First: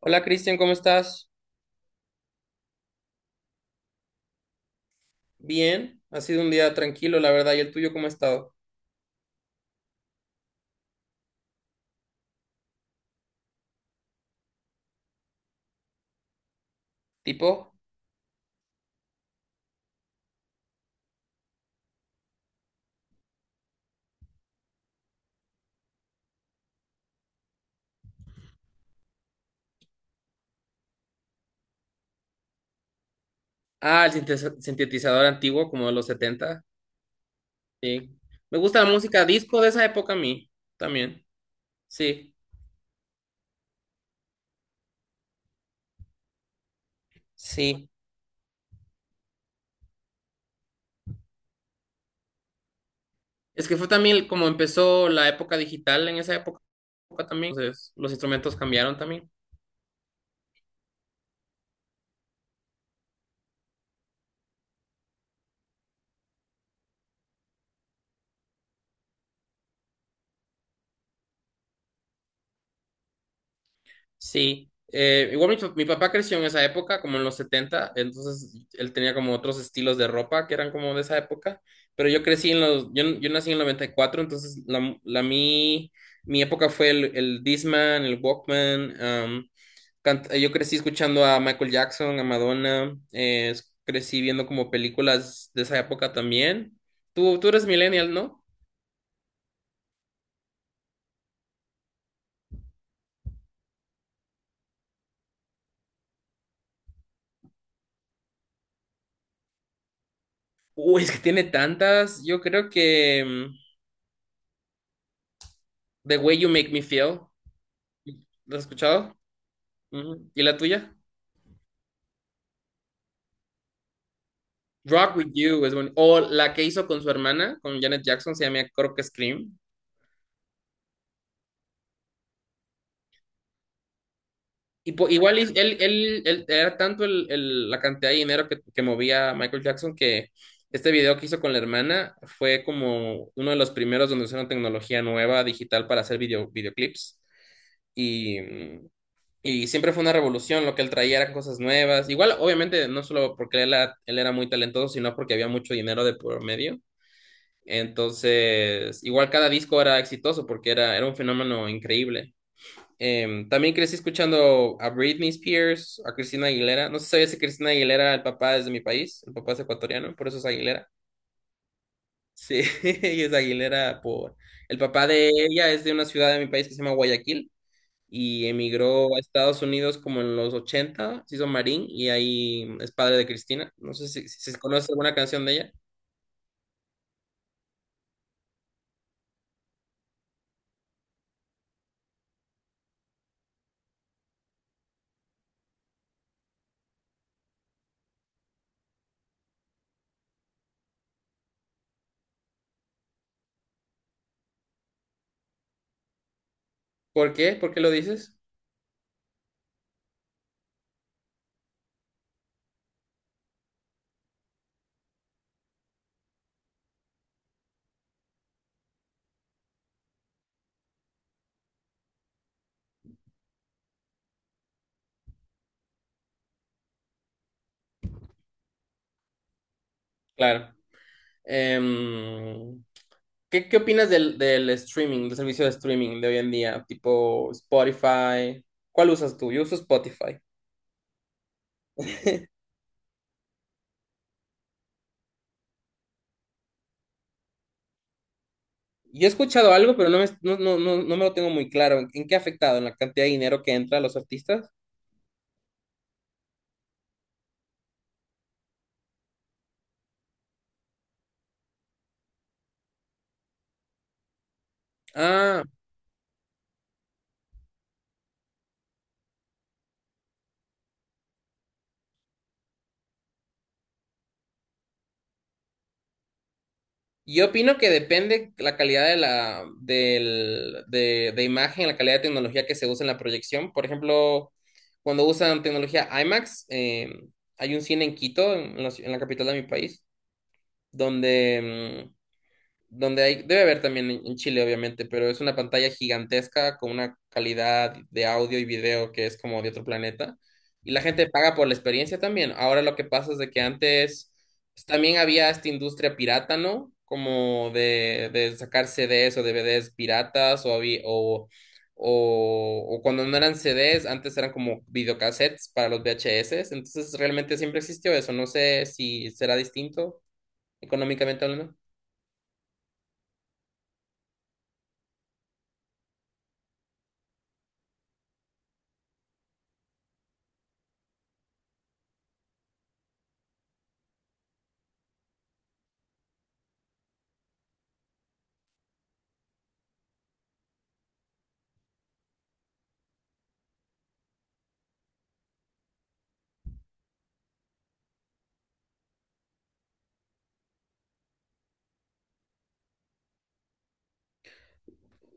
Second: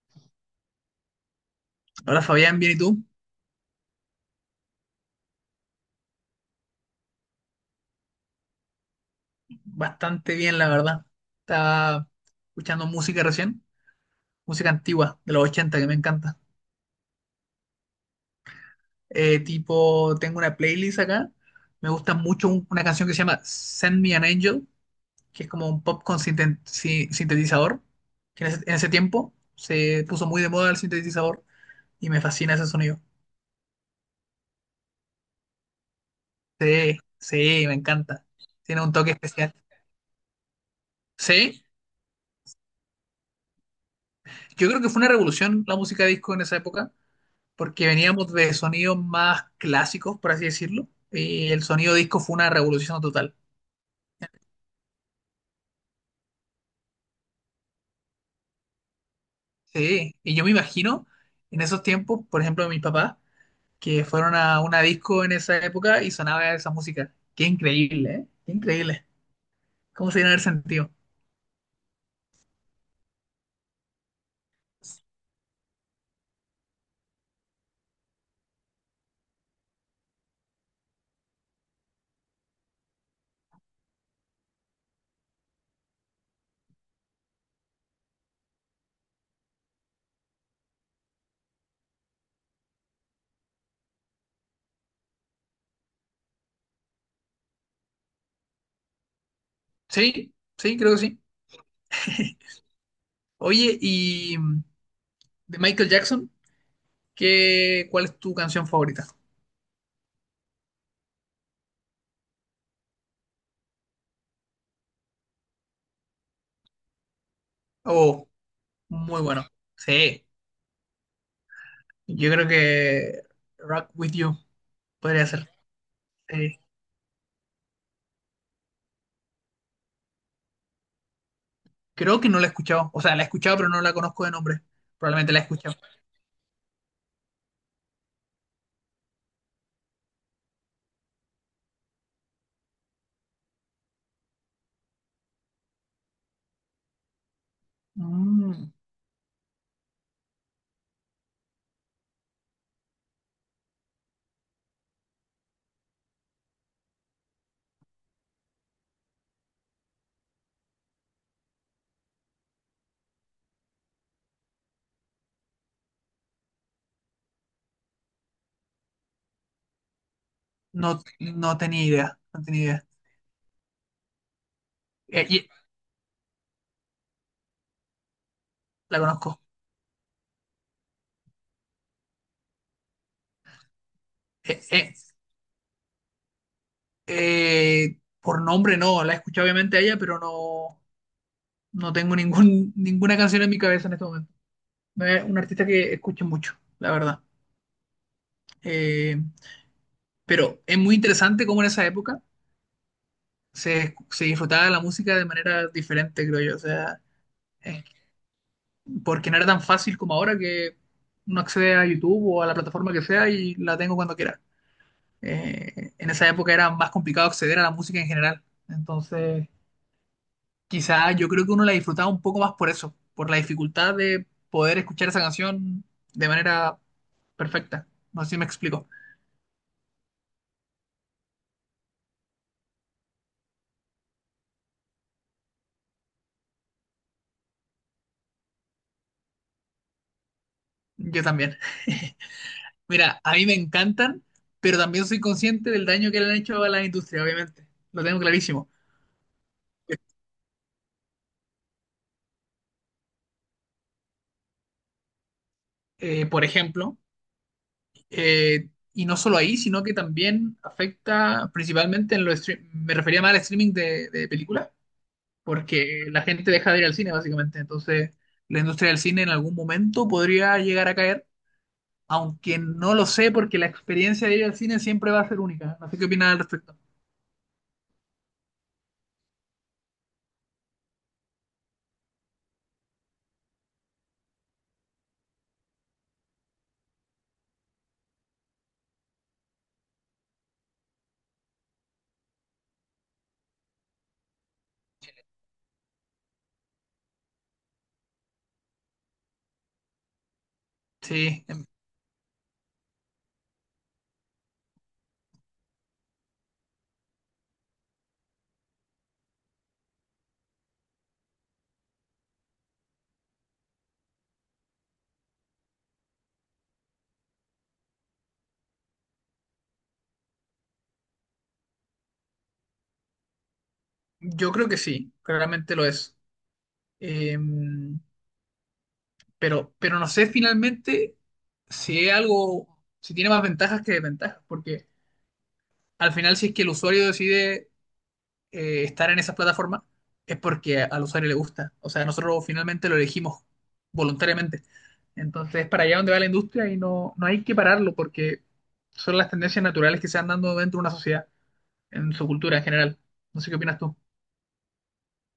Hola Cristian, ¿cómo estás? Hola Fabián, ¿bien y tú? Bien, ha sido un día tranquilo, la verdad. ¿Y el tuyo cómo ha estado? Bastante bien, la verdad. Estaba escuchando música recién, música antigua de los 80 que me encanta. ¿Tipo? Tipo, tengo una playlist acá. Me gusta mucho una canción que se llama Send Me an Angel, que es como un pop con sintetizador, que en ese tiempo se puso muy de moda el sintetizador y me fascina ese sonido. Ah, el sintetizador antiguo, como de los setenta. Sí, sí, me Sí. encanta. Me Tiene gusta la un toque música especial. disco de esa época a mí, también. Sí, Sí, yo creo que fue una revolución la música disco en esa época porque sí. veníamos de sonidos más clásicos, por así decirlo, y el sonido disco fue una revolución total. Es que fue también como empezó la época digital en esa época también. Entonces, los instrumentos cambiaron también. Sí, y yo me imagino en esos tiempos, por ejemplo, mis papás, que fueron a una disco en esa época y sonaba esa música. Qué increíble, ¿eh? Qué increíble. ¿Cómo se dieron el sentido? Sí, igual mi papá creció en esa época, como en los 70, entonces él tenía como otros estilos de ropa que eran como de esa época, pero yo nací en el 94, entonces mi época fue el Discman, el Walkman, um, cant- yo crecí escuchando a Michael Jackson, a Madonna, crecí viendo como películas de esa época también. Tú eres millennial, ¿no? Sí, sí, creo que sí. Oye, de Michael Jackson, ¿ cuál es tu canción favorita? Uy, es que tiene tantas, yo creo que The Way You Make Me Feel. Oh, ¿Lo has escuchado? muy bueno. Sí, Ujú. ¿Y la tuya? yo creo que Rock With You Rock podría With ser. You es bueno. O la Sí. que hizo con su hermana, con Janet Jackson, se llama creo que Scream. Creo que no la he escuchado. O sea, la he escuchado, pero no la conozco de nombre. Probablemente la he escuchado. Era tanto la cantidad de dinero que movía Michael Jackson que este video que hizo con la hermana fue como uno de los primeros donde usaron tecnología nueva digital para hacer video, videoclips. Y, Mm, y siempre fue una revolución, lo que él traía eran cosas nuevas. Igual, obviamente, no solo porque él era muy talentoso, sino porque había mucho dinero de por medio. Entonces, igual cada disco era exitoso porque era un fenómeno increíble. También crecí escuchando a Britney Spears, a Cristina Aguilera. No sé si sabías que Cristina Aguilera, era el papá es de mi país, el papá es ecuatoriano, por eso es Aguilera. no, no tenía idea. No tenía Sí, idea. ella es Aguilera por... El papá Eh, de y- ella es de una ciudad de mi país que se llama Guayaquil y la emigró a conozco. Estados Unidos como en los ochenta, se hizo marín y ahí es padre de Cristina. No sé si Eh, conoces eh, alguna canción de ella. Por nombre no. La he escuchado obviamente a ella, pero no, no tengo ningún, ninguna canción en mi cabeza en este momento. No es un artista que escuche mucho, la verdad. Eh, pero es muy interesante cómo en esa época se disfrutaba de la música de manera diferente, creo yo. O sea. ¿Por qué? ¿Por qué eh, lo dices? Porque no era tan fácil como ahora que uno accede a YouTube o a la plataforma que sea y la tengo cuando quiera. En esa época era más complicado acceder a la música en general. Entonces, quizá yo creo que uno la disfrutaba un poco más por eso, por la dificultad de poder escuchar esa canción de manera perfecta. No sé si me explico. Claro. Em, qué opinas del streaming, del servicio de streaming de hoy en día? Tipo Spotify. ¿Cuál usas tú? Yo uso Spotify. Yo también. Mira, a mí me encantan, pero también soy consciente del daño que le han hecho a la industria, obviamente. Lo tengo clarísimo. Yo he escuchado algo, pero no me, no, no, no, no me lo tengo muy claro. En qué ha afectado? ¿En la cantidad de dinero que entra a los artistas? Por ejemplo, y no solo ahí, sino que también afecta principalmente en los me refería más al streaming de películas, Ah, porque la gente deja de ir al cine básicamente, entonces la industria del cine en algún momento podría llegar a caer, aunque no lo sé porque la experiencia de ir al cine siempre va a ser única, no sé qué opinas al respecto. yo opino que depende la calidad de de imagen, la calidad de tecnología que se usa en la proyección. Por ejemplo, cuando usan tecnología IMAX, hay un cine en Quito, en la capital de mi país, donde donde hay, debe haber también en Chile, obviamente, pero es una pantalla gigantesca con una calidad de audio y video que es como de otro planeta. Y la gente Sí, paga em, por la experiencia también. Ahora lo que pasa es de que antes pues, también había esta industria pirata, ¿no? Como de sacar CDs o DVDs piratas o, había- o cuando no eran CDs, antes eran como videocassettes para los VHS. Entonces realmente siempre existió eso. No sé si será distinto económicamente hablando. yo creo que sí, claramente lo es. Em, pero no sé finalmente si es algo, si tiene más ventajas que desventajas, porque al final si es que el usuario decide estar en esas plataformas es porque al usuario le gusta. O sea, nosotros finalmente lo elegimos voluntariamente. Entonces, es para allá donde va la industria y no, no hay que pararlo porque son las tendencias naturales que se van dando dentro de una sociedad, en su cultura en general. No sé qué opinas tú.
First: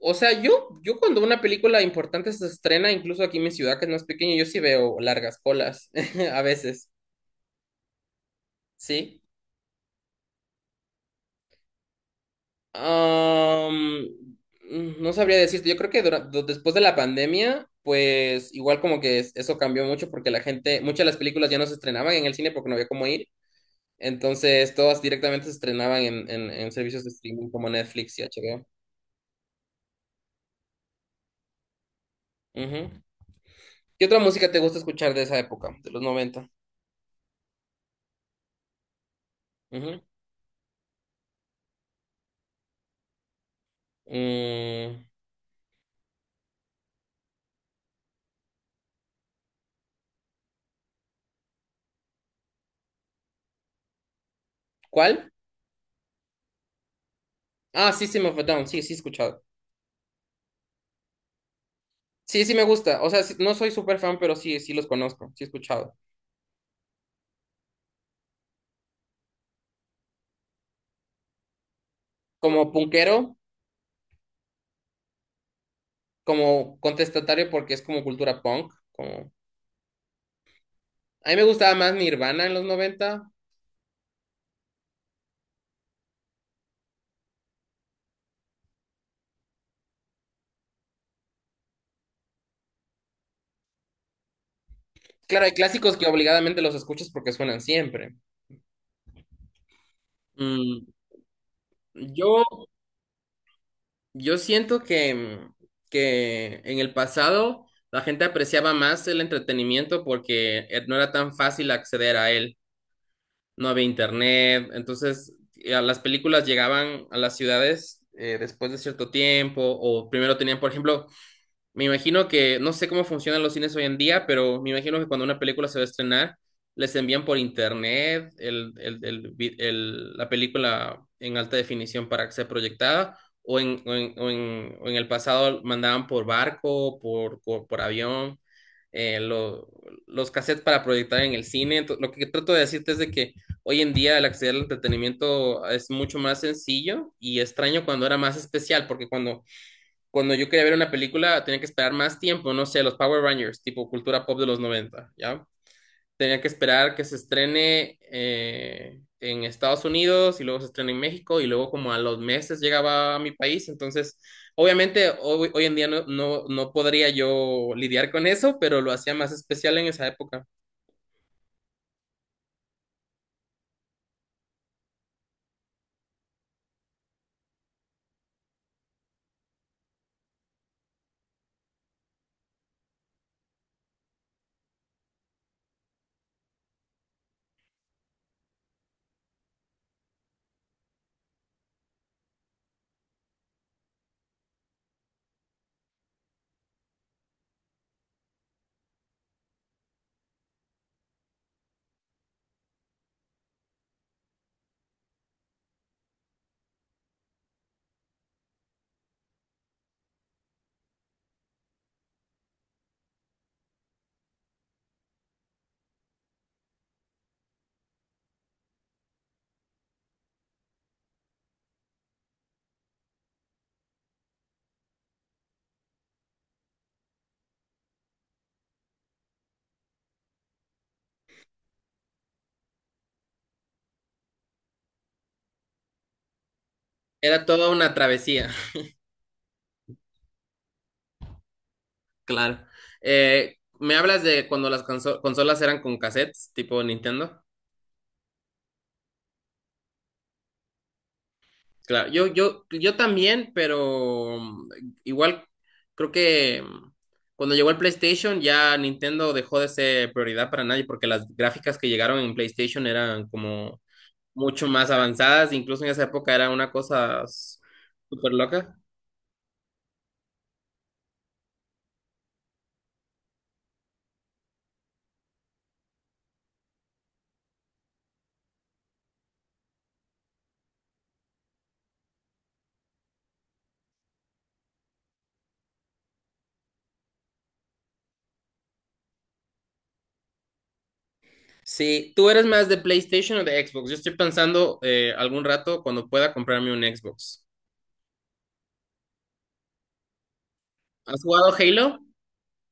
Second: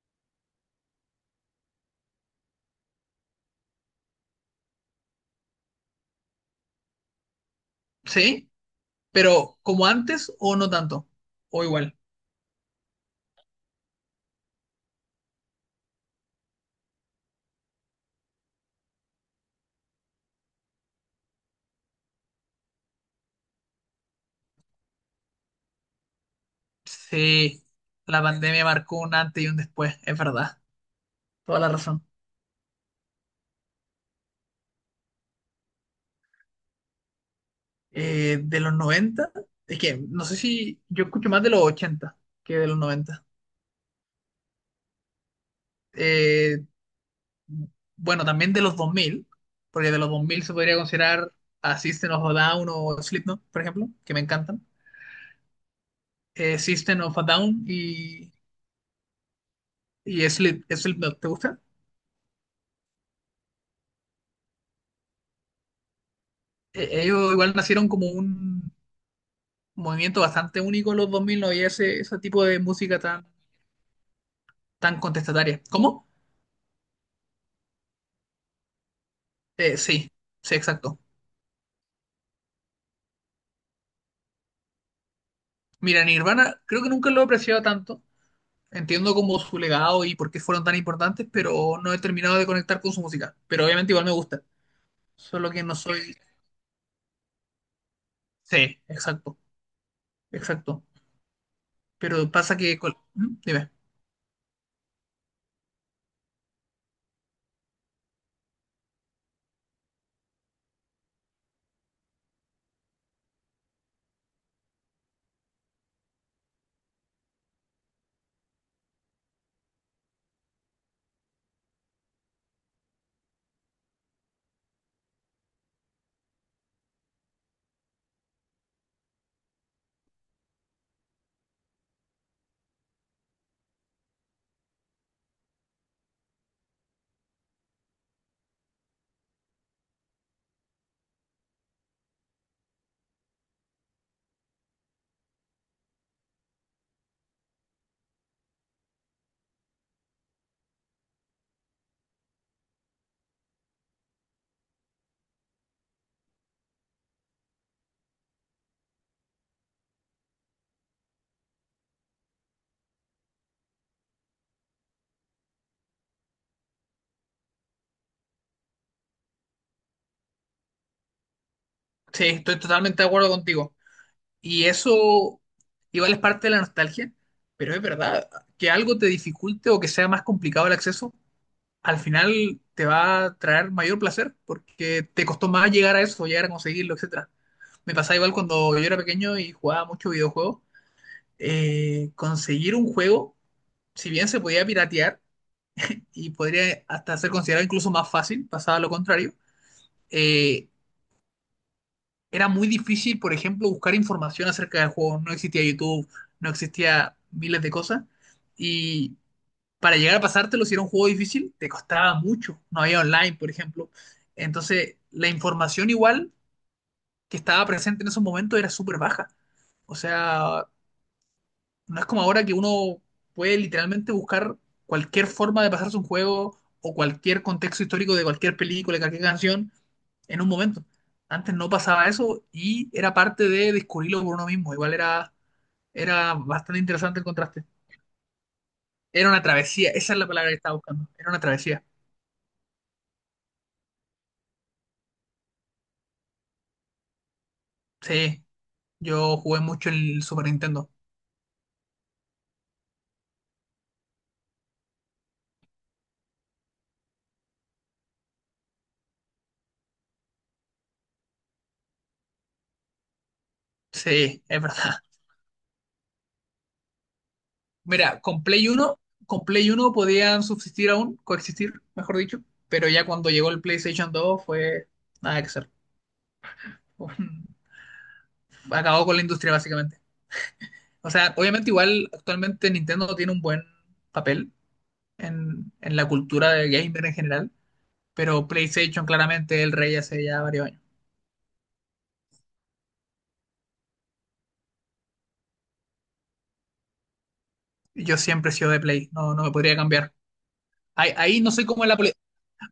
O sea, yo cuando una película importante se estrena, incluso aquí en mi ciudad, que no es pequeña, yo sí veo largas colas, a veces, Sí, ¿sí? pero como antes o no tanto, o igual. Am, no sabría decirte, yo creo que después de la pandemia, pues igual como que es- eso cambió mucho porque la gente, muchas de las películas ya no se estrenaban en el cine porque no había cómo ir, entonces todas directamente se estrenaban en, en servicios de streaming Sí, como Netflix la y pandemia HBO. marcó un antes y un después, es verdad, toda la razón. Ujú. ¿Qué otra música te gusta escuchar de esa época, de los noventa? De los 90 es que Ujú. no sé si yo escucho más de los 80 que de los 90. Mm, eh, bueno, también de los 2000 porque de los 2000 se podría considerar a System of a Down o Slipknot, por ejemplo, que me encantan. ¿cuál? System of a Down Ah, System of a Down, sí, sí he escuchado. y Slipknot, ¿te gusta? Sí, sí me gusta. O sea, sí- no soy súper fan, pero sí, sí los conozco, sí he escuchado. Ellos igual nacieron como un movimiento bastante único en los 2000 no había ese tipo de Como música punkero, tan, tan contestataria. ¿Cómo? como contestatario, porque es como cultura punk. Como... Sí, sí, exacto. A mí me gustaba más Nirvana en los noventa. Mira, Nirvana creo que nunca lo he apreciado tanto. Entiendo como su legado y por qué fueron tan importantes, pero no he terminado de conectar con su música. Pero obviamente igual me gusta. Claro, Solo hay que no clásicos que soy. obligadamente los escuchas porque suenan siempre. Sí, exacto, exacto. Mm, Pero yo, pasa que. ¿Mm? Dime. yo siento que en el pasado la gente apreciaba más el entretenimiento porque no era tan fácil acceder a él. No había internet, entonces las películas llegaban a las ciudades después de cierto tiempo, o primero tenían, por ejemplo, me imagino que, no sé cómo funcionan los cines hoy en día, pero me imagino que cuando una película se va a estrenar, les envían por internet la película en alta definición para que sea proyectada, o o en el pasado mandaban por barco, por avión, eh, lo- los cassettes para proyectar en el cine. Lo que trato de decirte es de que hoy en día el acceder al entretenimiento es mucho más sencillo y extraño cuando era más especial, porque cuando yo quería ver una película tenía que esperar más tiempo, no sé, los Power Rangers, tipo cultura pop de los noventa, ¿ya? Tenía que esperar que se estrene en Estados Unidos y luego se estrena en México y luego como a los meses llegaba a mi país, entonces obviamente hoy en día no podría yo lidiar con eso, pero lo hacía más especial en esa época. Sí, estoy totalmente de acuerdo contigo. Y eso igual es parte de la nostalgia, pero es verdad que algo te dificulte o que sea más complicado el acceso, al final te va a traer mayor placer porque te costó más llegar a eso, llegar a conseguirlo, etcétera. Me pasaba igual cuando yo era pequeño y jugaba mucho videojuegos. Conseguir un juego, si bien se podía piratear, y podría hasta ser considerado incluso más fácil, pasado lo contrario. Eh, Era muy difícil, por ejemplo, buscar información acerca del juego. No existía YouTube, no existía miles de cosas. Y para llegar a pasártelo, si era un juego difícil, te costaba mucho. No había online, por ejemplo. Entonces, la información igual que estaba presente en esos momentos era súper baja. O sea, no es como ahora que uno puede literalmente buscar cualquier forma de pasarse un juego o cualquier contexto histórico de cualquier película, de cualquier canción, en un momento. Antes no pasaba eso y era parte de descubrirlo por uno mismo. Era bastante interesante el Era contraste. toda una travesía, Era una travesía, esa es la palabra que estaba buscando. Era una travesía. claro. Me hablas de cuando las consolas eran con cassettes, tipo Nintendo. Sí, yo jugué mucho el Super Nintendo. Claro, yo también, pero igual creo que cuando llegó el PlayStation ya Nintendo dejó de ser prioridad para nadie porque las gráficas que llegaron en PlayStation eran como Sí, es mucho más verdad. avanzadas, incluso en esa época era Mira, súper loca. Con Play uno podían subsistir aún, coexistir, mejor dicho, pero ya cuando llegó el PlayStation 2 fue nada que hacer. Acabó con la industria básicamente. O sea, obviamente igual actualmente Nintendo tiene un buen papel en la cultura del gamer en general, pero PlayStation claramente es el rey hace ya varios años. Sí, ¿tú eres más de PlayStation o de Xbox? Yo estoy pensando algún rato cuando pueda comprarme un Xbox. Yo siempre he sido de Play, no, no me podría cambiar. Ahí, ¿Has ahí no jugado soy como en Halo?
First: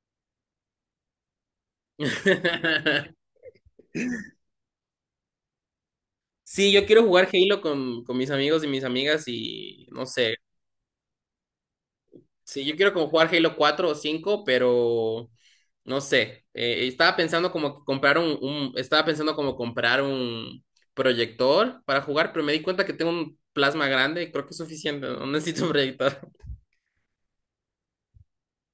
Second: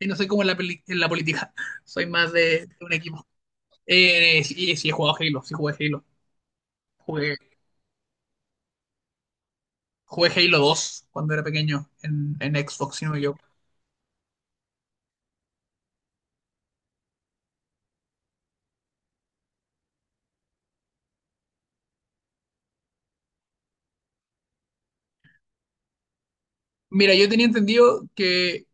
ahí, no soy como en en la política, soy más de un equipo. Sí, sí he jugado Halo, sí jugué Halo. Sí, yo quiero jugar Jugué, Halo con mis amigos y mis amigas y no Jugué sé. Halo 2 cuando era pequeño en Sí, yo quiero Xbox, si como no jugar yo. Halo 4 o 5 pero no sé. Estaba pensando como comprar estaba pensando como comprar un proyector para jugar, pero me di cuenta que tengo un plasma grande y creo que es suficiente, no necesito un proyector. Mira, yo tenía entendido que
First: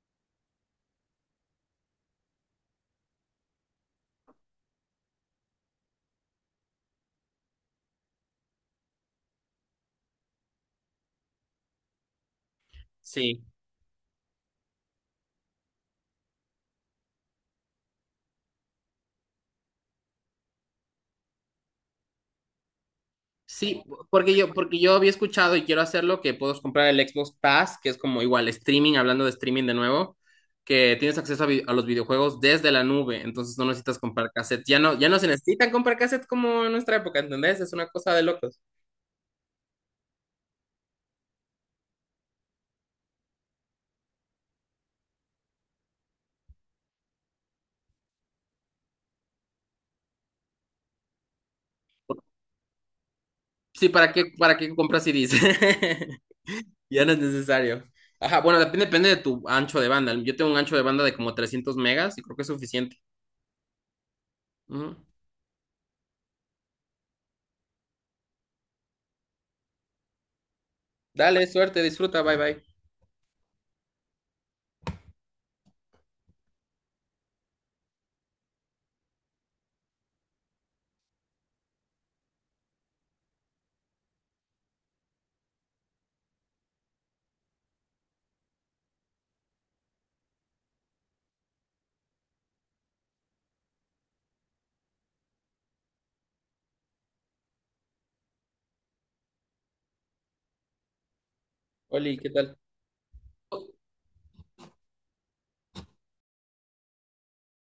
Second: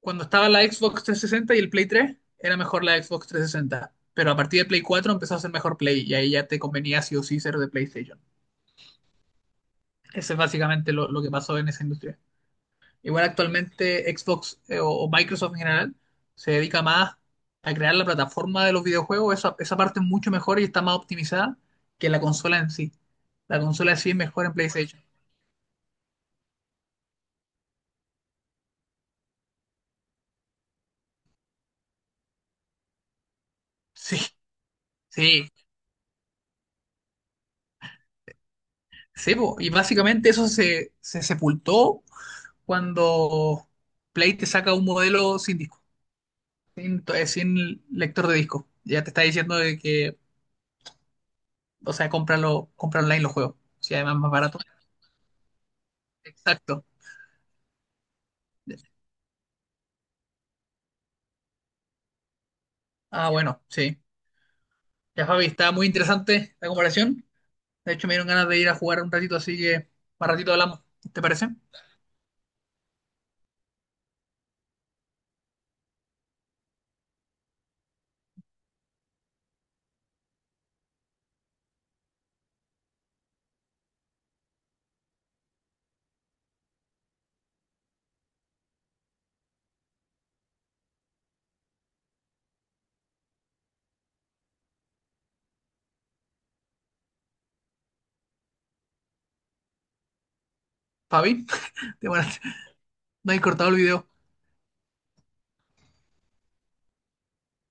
cuando estaba la Xbox 360 y el Play 3, era mejor la Xbox 360. Pero a partir de Play 4 empezó a ser mejor Play y ahí ya te convenía sí o sí ser de PlayStation. Eso es básicamente lo que pasó en esa industria. Igual Sí. actualmente Xbox o Microsoft en general se dedica más a crear la plataforma de los videojuegos. Esa parte es mucho mejor y está más optimizada que la consola en sí. La Sí, consola en sí es porque mejor en porque yo PlayStation. había escuchado y quiero hacerlo, que puedes comprar el Xbox Pass, que es como igual streaming, hablando de streaming de nuevo, que tienes acceso a, a los videojuegos desde la nube, entonces no necesitas Sí, comprar cassette. Ya no, ya no se sí. necesitan comprar cassette como en nuestra época, ¿entendés? Es una cosa de locos. Sí, po, y básicamente eso se sepultó cuando Play te saca un modelo sin disco, sin lector de disco. Ya te está diciendo de que, o sea, cómpralo, compra online los juegos. Sí, Si además más para barato. qué compras CDs? Exacto. Ya no es necesario. Ajá, bueno, depende de tu ancho de banda. Yo tengo un ancho de banda de como 300 megas y creo que es suficiente. Ah, bueno, sí. Ujú. Ya, Fabi, está muy interesante la comparación. De hecho, me dieron ganas de ir a jugar un ratito, así que más ratito hablamos. ¿Te Dale, parece? suerte, disfruta, bye bye. Fabi, Oli, bueno, ¿qué tal? no hay cortado el video.